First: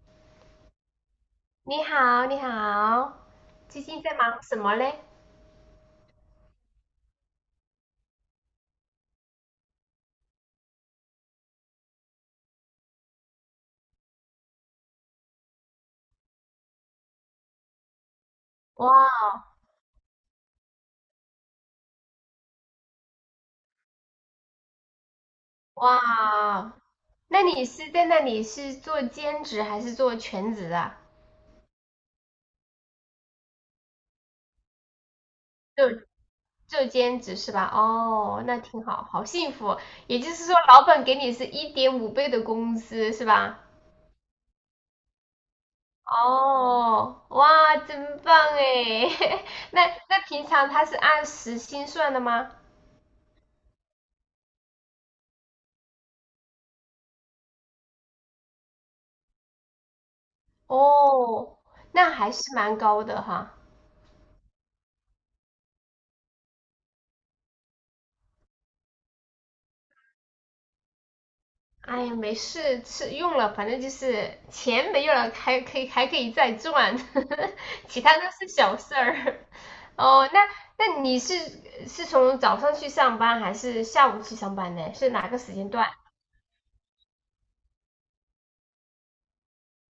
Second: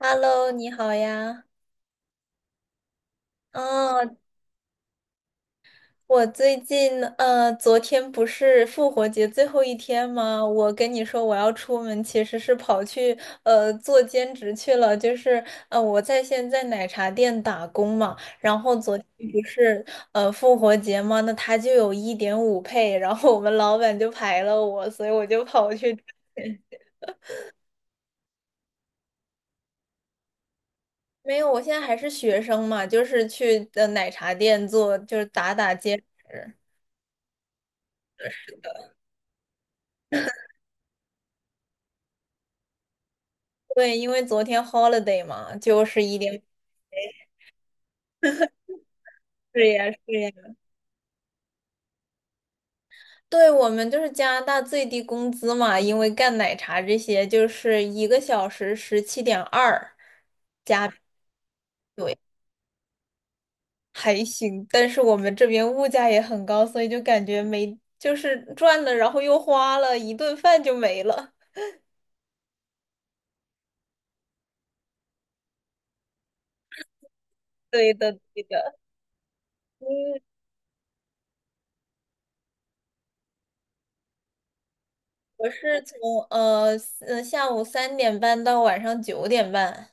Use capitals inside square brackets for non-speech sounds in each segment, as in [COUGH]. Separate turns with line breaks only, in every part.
Hello，你好呀。
你好，你好，最近在
哦，
忙什么嘞？
我最近昨天不是复活节最后一天吗？我跟你说我要出门，其实是跑去做兼职去了，就是我在现在奶茶店打工嘛。然后
哇
昨天
哦，
不是复活节嘛，那他就有一点五配，然后我们老板就排了我，所以我就跑去。
哇，那你是在那里是做兼职还是做全职啊？
没有，我现在还是学生嘛，就是去的奶茶店做，就是打打
做
兼职。
做兼职是吧？哦，那挺好，好幸福。也就是说，老板给你是1.5倍的工资是吧？
对，因为昨天 holiday 嘛，就是一点。
哦，哇，真棒哎！[LAUGHS]
是
那
呀，是
那
呀，
平常他是按时薪算的吗？
对，我们就是加拿大最低工资嘛，因为干奶茶这些，就是一个小时17.2，
哦，那还是蛮高的哈。
还行。但是我们这边物价也很高，所以就感觉没，就是赚了，然后又花了，一顿饭就没了。
哎呀，没事，吃用了，反正就是钱没有了，还可以再赚。[LAUGHS]
对
其他
的，
都
对
是小
的。
事儿。
嗯，
哦，那那你是从早上去上班还是下午去上班呢？是哪个
我
时间
是
段？
从呃下午3点半到晚上9点半。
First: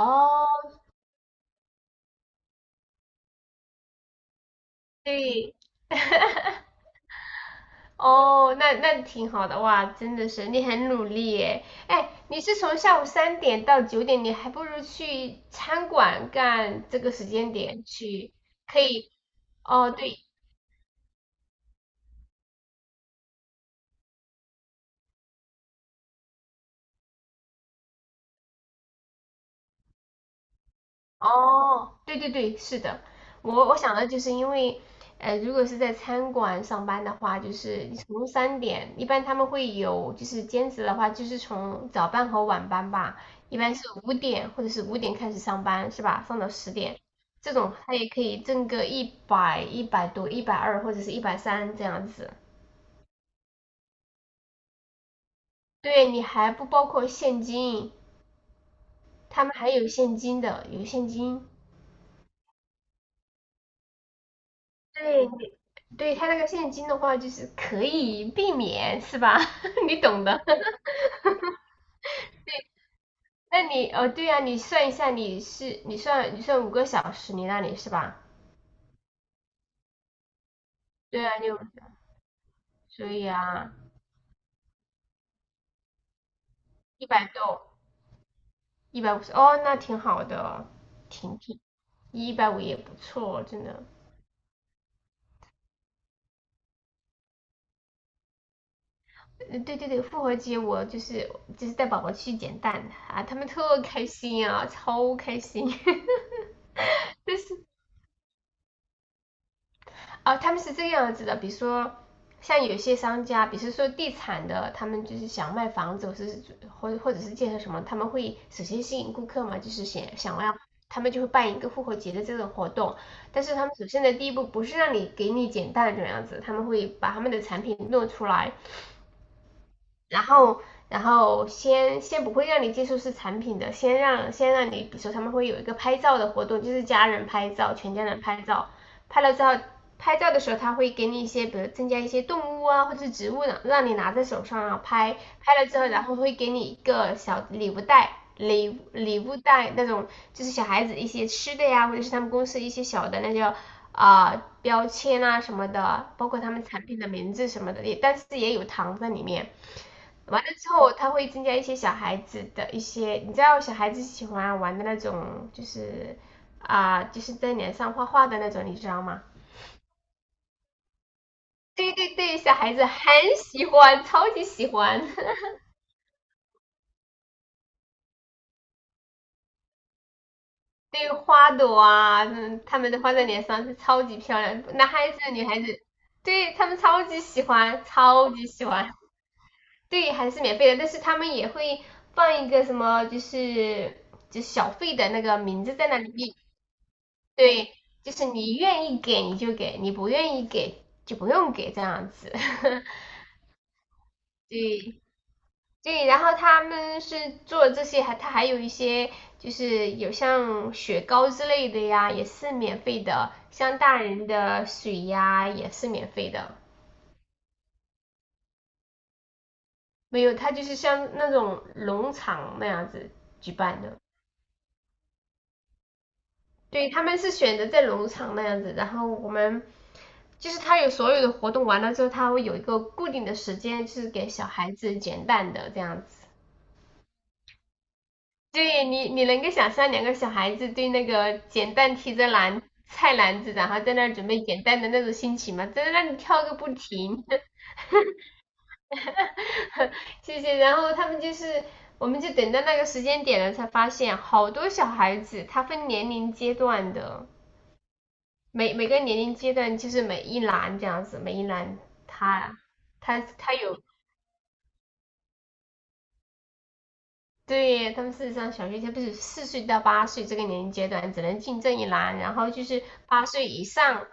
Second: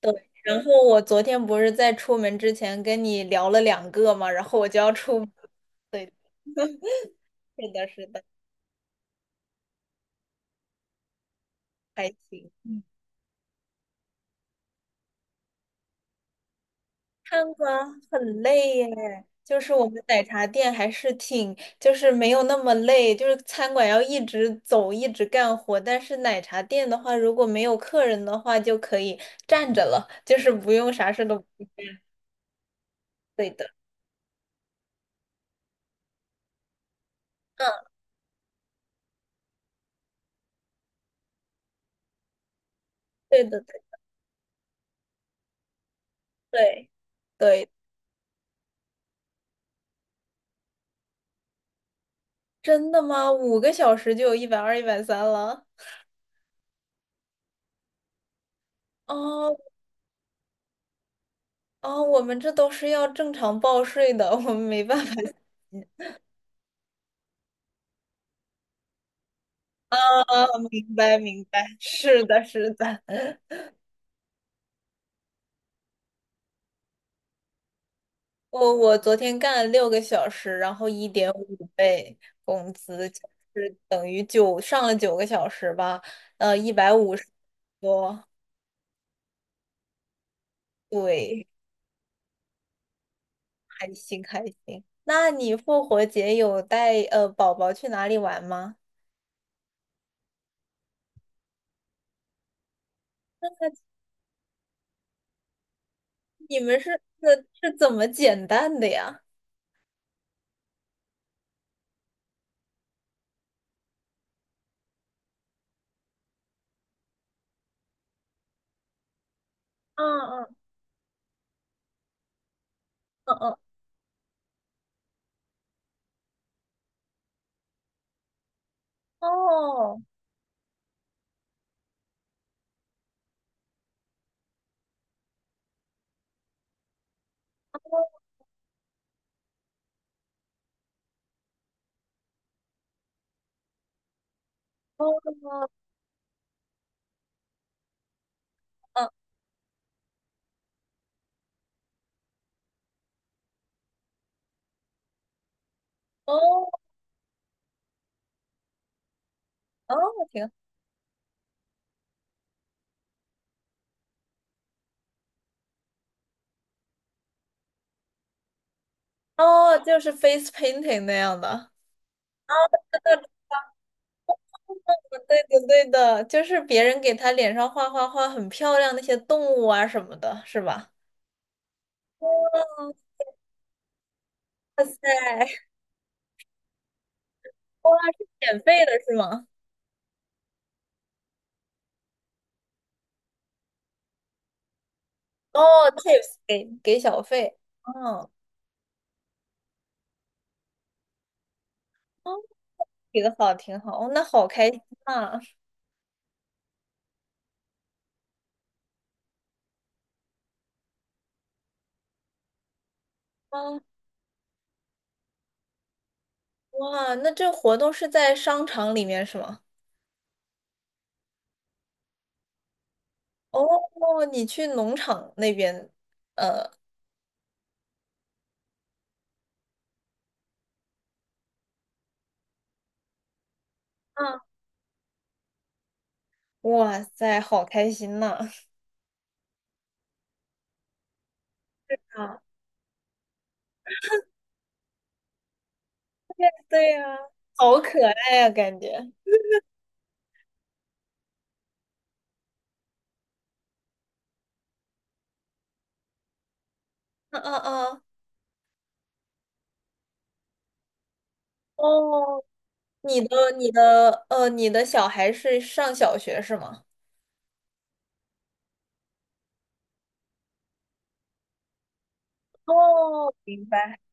对，然后我昨天不是在出门之前跟你聊了两个嘛，然后我就要出门。
对。
对，
[LAUGHS]
[LAUGHS] 是的，是的，
哦，那挺好的哇，真的是你很努力耶。
还
哎，你
行。
是从
嗯，
下午三点到九点，你还不如去餐馆干这个时
看
间
过，
点去，
很累
可以。
耶。就是我
哦，
们
对。
奶茶店还是挺，就是没有那么累，就是餐馆要一直走，一直干活。但是奶茶店的话，如果没有客人的话，就可以站着了，就是不用啥事都不
哦，
干。
对对对，是的。
对
我
的，
我想的就是因为，如果是在餐馆上班的话，就是
嗯，
你从三点，一般他们会有就是兼职的话，就是从早班和晚班吧，
对的，
一般
对
是五点或者是五点开始上班是吧？上到十
对
点，这
对，
种他也可以挣个一百、一百多、120或者是130这样子。
真的吗？5个小时就有120、130了。
对，你还不包括现金，他们
哦
还有现金的，有现金。
哦，我们这都是要正常报税的，我们没办法
对，
[LAUGHS]。
对他那个现金的话，就是可以避免，是吧？[LAUGHS] 你
啊，
懂的。[LAUGHS]
明白明白，是的，是的。[LAUGHS]
那你哦，对呀，你算一下，你算5个小时，你那里是吧？
我昨天干了6个小时，然后一
对
点
啊，
五
6个小时，
倍工
所
资，就
以啊，
是等于上了9个小时吧，一百
一
五十
百多，
多，
150，哦，那挺好的，挺
对，
挺，一百五也不错，真的。
开心开心。那你复活节有带宝宝去哪里玩吗？
嗯，对对对，复活节我就是就是带宝宝去捡蛋啊，他们特
那
开心啊，超开心。[LAUGHS]
你们是是怎么减蛋的呀？
啊，他们是这个样子的，比如说像有些商家，比如说地产的，他们就是想卖房子，或者是建设什么，他们会首先吸引顾客嘛，就是想
嗯
想要
嗯
他们就会办一个复活节的这种活动，
嗯
但是
嗯，
他们首先的第一步不是让你给你减单的这样子，他们会把他们的产品弄出来，
哦。
然后然后先不会让你接触是产品的，先让你，比如说他们会有一个拍照的活动，就是家人拍照，全家人拍照，拍了之后。拍照的时候，他会给你一些，比如增加一些动物啊，或者是植物呢，让你拿在手上啊
哦，
拍。拍了
嗯，
之后，然后会给你一个小礼物袋，礼物袋那种，就是小孩子一些吃的呀，或者是他们公司一些小的那叫标签啊什么的，包括他们
哦，
产品的名字什么的，也但是也有糖在里面。
哦，挺
完了
好，
之后，他会增加一些小孩子的一些，你知道小孩子喜欢玩的那种，就是在脸上画画的那种，你知道吗？
哦，就是 face painting 那样的，
对对对，小孩子很喜欢，超级喜欢。[LAUGHS]
对的，对的，就是别人给他脸上画画画很漂亮那些动物啊什么的，是吧？
对花朵啊，嗯，他们
哦，
的画在脸上是超级漂亮，
哇
男孩子、女孩
塞，
子，对他们超级喜欢，
哇，是
超级
免
喜
费
欢。
的是吗？
对，还是免费的，但是他们也会放一个什么，就是小费的那个
哦
名字在那里面。
，tips 给小费，
对，就是
嗯，
你愿意给你就给，你不愿意给就不用给这样
哦，
子。[LAUGHS]
给的好，挺好，哦，那好开心
对
啊，
对，然后他们是做这些，还他还有一些就是有像雪糕之类的呀，也是免费的，像
哦，
大人的水呀也是免费的。
哇，那这活动是在商场里面是吗？
没有，他就是像那种农场那样子举办的。
哦，你去农场那边，呃。
对，他们是选择在农场那样子，然后我们就是他有所有的活动完了之后，他会有一个固定的时间，就是给小孩子捡蛋的这样子。
哇塞，好开心呐！
对你，你能够想象两个小孩子对那个捡蛋提着
啊，
篮菜篮子，然后在那儿准备捡蛋的那种心情吗？在那里跳个
[LAUGHS]
不
对呀、
停。
好可爱呀、感觉。
[LAUGHS] 谢谢。然后他们就是，我们就等到那个时间点了，才发现好多小孩子，他分年龄阶段的，
嗯嗯嗯，
每个年龄阶段就是每一栏这样子，每一栏
哦，
他他他有
你的小孩是上小学是吗？
对他们事实上小学生不是4岁到八岁这个年龄阶段只能进这一栏，然后就是八
哦，
岁
明
以
白。
上，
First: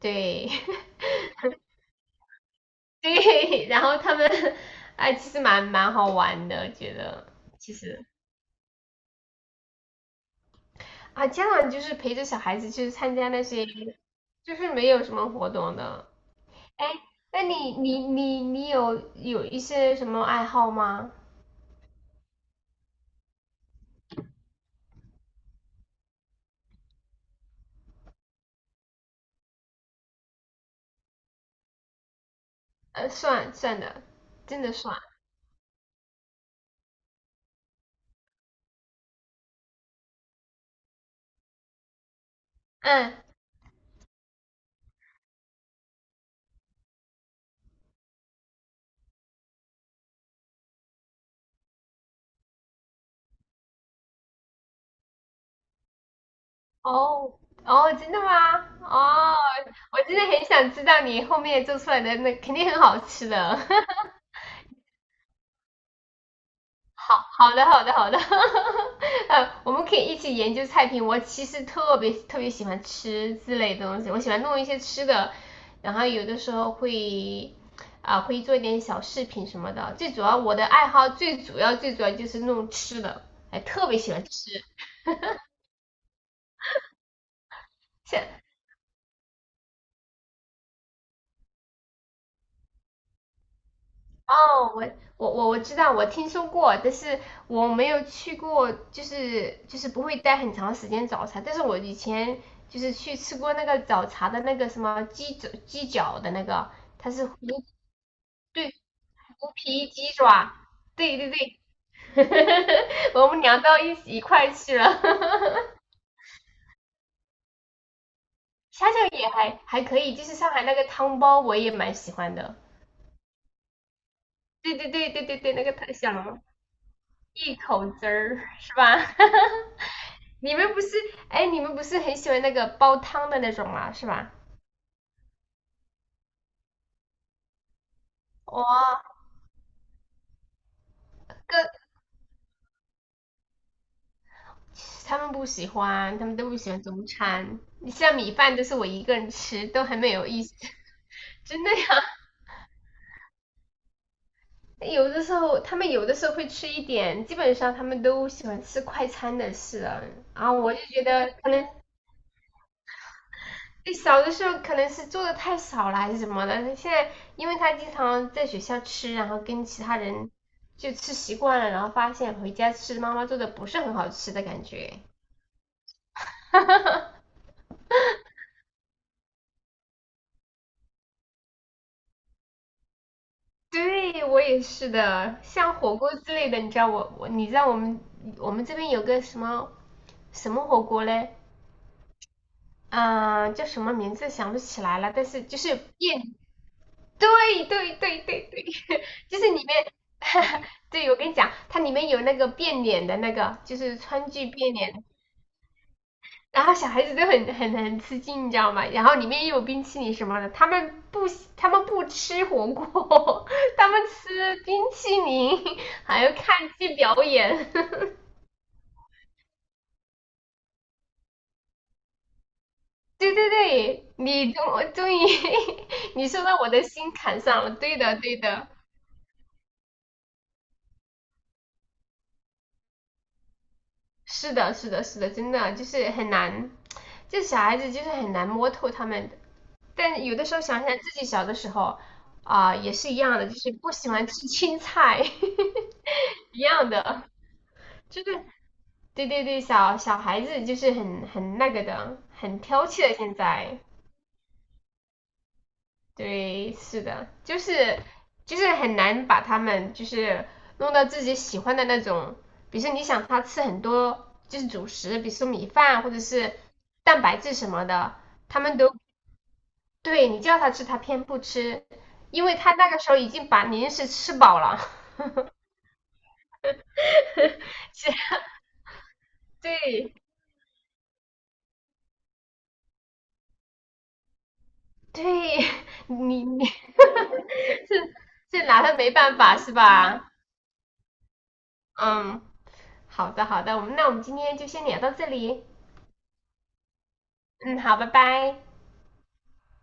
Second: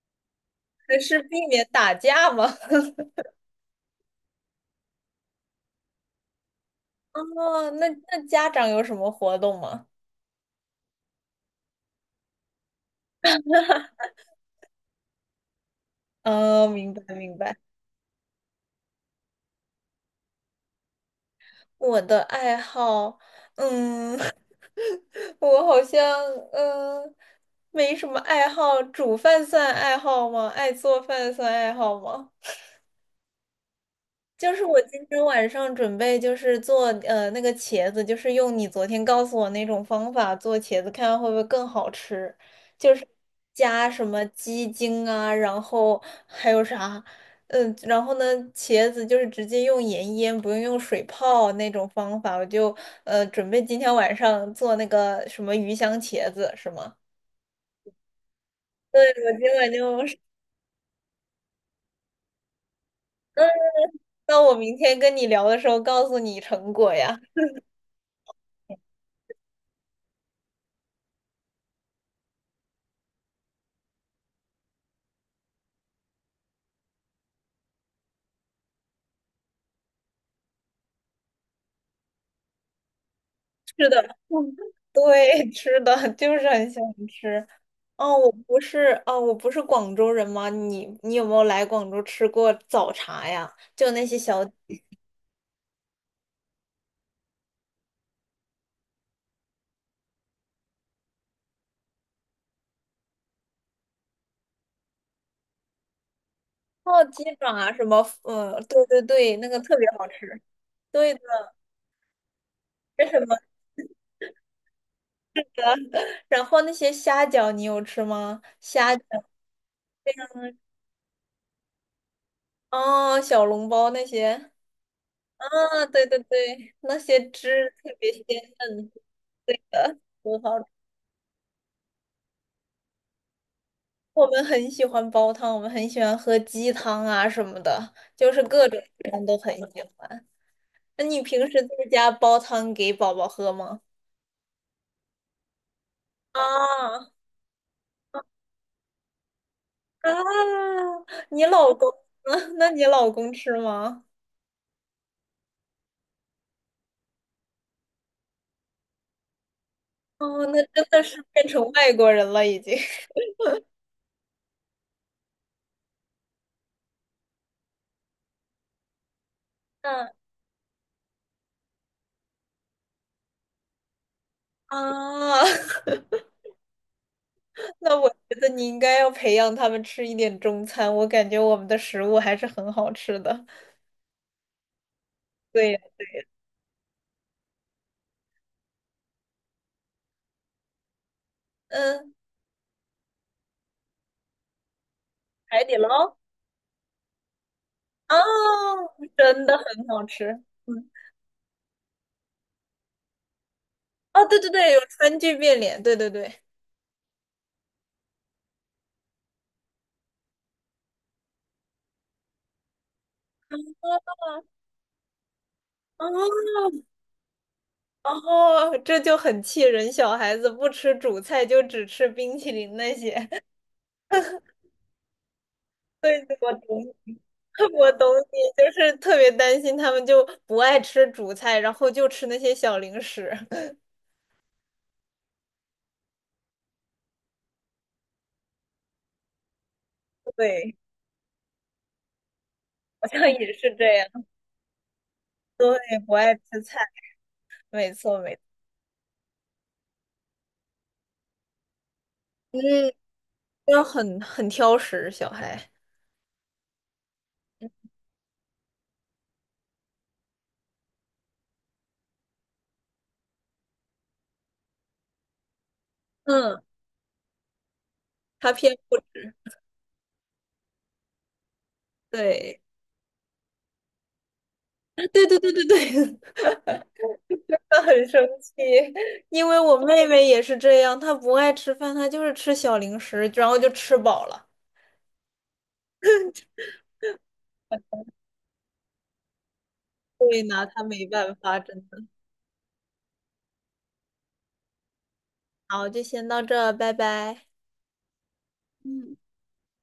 对。
那是避免打架吗？[LAUGHS]
[LAUGHS] 对，然后他们哎其实蛮好玩的，觉得
哦，
其
那
实
家长有什么活动吗？
啊家长就是陪着小孩子去参加那些就是没有什么活动的。
哦，
哎，
明白明
那
白。
你有有一些什么爱好吗？
我的爱好，嗯，[LAUGHS] 我好像嗯没什么爱好，煮饭算爱好吗？爱做饭算爱好吗？
算的，
就
真
是
的
我
算，
今天晚上准备就是做那个茄子，就是用你昨天告诉我那种方法做茄子，看看会不会更好吃。就是
嗯。
加什么鸡精啊，然后还有啥，然后呢，茄子就是直接用盐腌，不用用水泡那种方法。我就准备今天晚上做那个什么鱼香茄子，是吗？
哦，哦，真的吗？
对，
哦，
我今晚
我真
就，
的很想知道你后面做出来的那肯定很好吃
嗯，
的。[LAUGHS]
那我明天跟你聊的时候告诉你成果
好
呀。
好的，好的好的。[LAUGHS] 我们可以一起研究菜品。我其实特别特别喜欢吃之类的东西，我喜欢弄一些吃的，然后有的时候会会做一点小饰品什么的。最主要我的爱好最主要就是弄吃的，哎，特
是
别
的，
喜
[LAUGHS]
欢吃。
嗯对，吃的，就是很想吃。哦，我不是广州人吗？你有没有来广州吃过早茶呀？就那些小
哦，我知道，我听说过，但是我没有去过，就是不会待很长时间早茶。但是我以前就是去吃过那个早茶的那个什么鸡脚的那个，
哦，
它
鸡
是胡
爪啊，什么，嗯，
对，
对对对，那
胡
个特别
皮
好
鸡
吃。
爪，
对
对
的，
对对。
为
[LAUGHS]
什
我
么？
们聊到一块去了。[LAUGHS]
然后那些虾饺你有吃吗？
虾饺也还可以，就是上
嗯
海那个汤包我也蛮喜欢的。
哦，小笼包那些，
对对对对对对，那个
啊，
太
对
香
对
了，
对，那些
一
汁
口
特
汁
别
儿
鲜
是
嫩，
吧？[LAUGHS]
对的，很
你
好。
们不是，哎，你们不是很喜欢那个煲汤的那种吗？是
我
吧？
们很喜欢煲汤，我们很喜欢喝鸡汤啊什么的，就是各种
哇，
汤都很喜欢。那你平
哥，
时在家煲汤给宝宝喝吗？
他们不喜欢，他们都不喜欢中
啊
餐。你像米饭都是我一个人吃，都很没有意思。
啊！你
[LAUGHS] 真的
老
呀，
公呢？[LAUGHS] 那你老公吃吗？
有的时候他们有的时候会吃一点，基本上他们都喜欢吃快餐的事啊。
哦，
然
那
我就
真的
觉
是
得
变
可
成
能
外国人了已经。[LAUGHS]
对，小的时候可能是做的太少了还是什么的，现在因为他经常在学校吃，然后跟其他
嗯
人就吃习惯了，然后发现回家吃妈妈做的不是很好吃的感觉。
啊，[LAUGHS] 那我觉得你应该要培养他们吃一点中餐，我感觉我们的食物还是很好吃的。
对，我也是的，像
对，
火锅之类的，你知道我们这边有个什么火锅嘞？
嗯，
嗯，叫什么名字想不起来了，但是就
海
是
底捞
燕，对对对对对。
啊，
[LAUGHS] 就是
真的
里
很
面。
好吃。
[LAUGHS]
嗯。
对，我跟你讲，它里面有那个变脸的那个，就是
哦，
川
对
剧
对对，
变
有
脸，
川剧变脸，对对对。
然后小孩子都很吃惊，你知道吗？然后里面又有冰淇淋什么的，他们不吃火锅，[LAUGHS] 他们吃冰淇淋，
哦
还要看剧表演。[LAUGHS]
哦，这就很气人，小孩子不吃主菜，就只吃冰淇淋那些。
对
[LAUGHS]
对对，你终于。 [LAUGHS]
对，
你说
我
到我的
懂，
心坎上了，
[LAUGHS] 我
对
懂
的对
你，
的。
就是特别担心他们就不爱吃主菜，然后就吃那些小零食。[LAUGHS]
是的，是的，是的，真的就是很难，就小孩子就是很难摸透他们的。但有的时候
对，
想想自己小的时候，也
好
是一
像
样的，
也
就是
是这
不喜
样。
欢吃青菜。
对，不爱
[LAUGHS] 一
吃菜，
样的，
没错
就
没错。
是对对对，小孩子就是很那个的，很
嗯，
挑剔的。现在
要很挑食，小孩。
对，是的，就是很难把他们就是弄到自己喜欢的那种，比如说你想他吃很多就是主食，比如说米饭或者是
嗯，
蛋白质什么的，
他
他
偏
们都
不，
对你叫他吃，他偏不吃，因为
对，
他那个时候已经把零食吃饱了。[LAUGHS]
[LAUGHS] 对对对对对，他很生气，因为我妹
对
妹也是这样，她不爱吃饭，她就是吃小零食，然后就吃饱了。
对。[LAUGHS] 你 [LAUGHS] 是是拿他没办法是吧？
所以拿她没办法，真的。
嗯，好的好的，我们今天就先聊到这里。
好，就先到这，拜拜。
嗯，好，拜拜。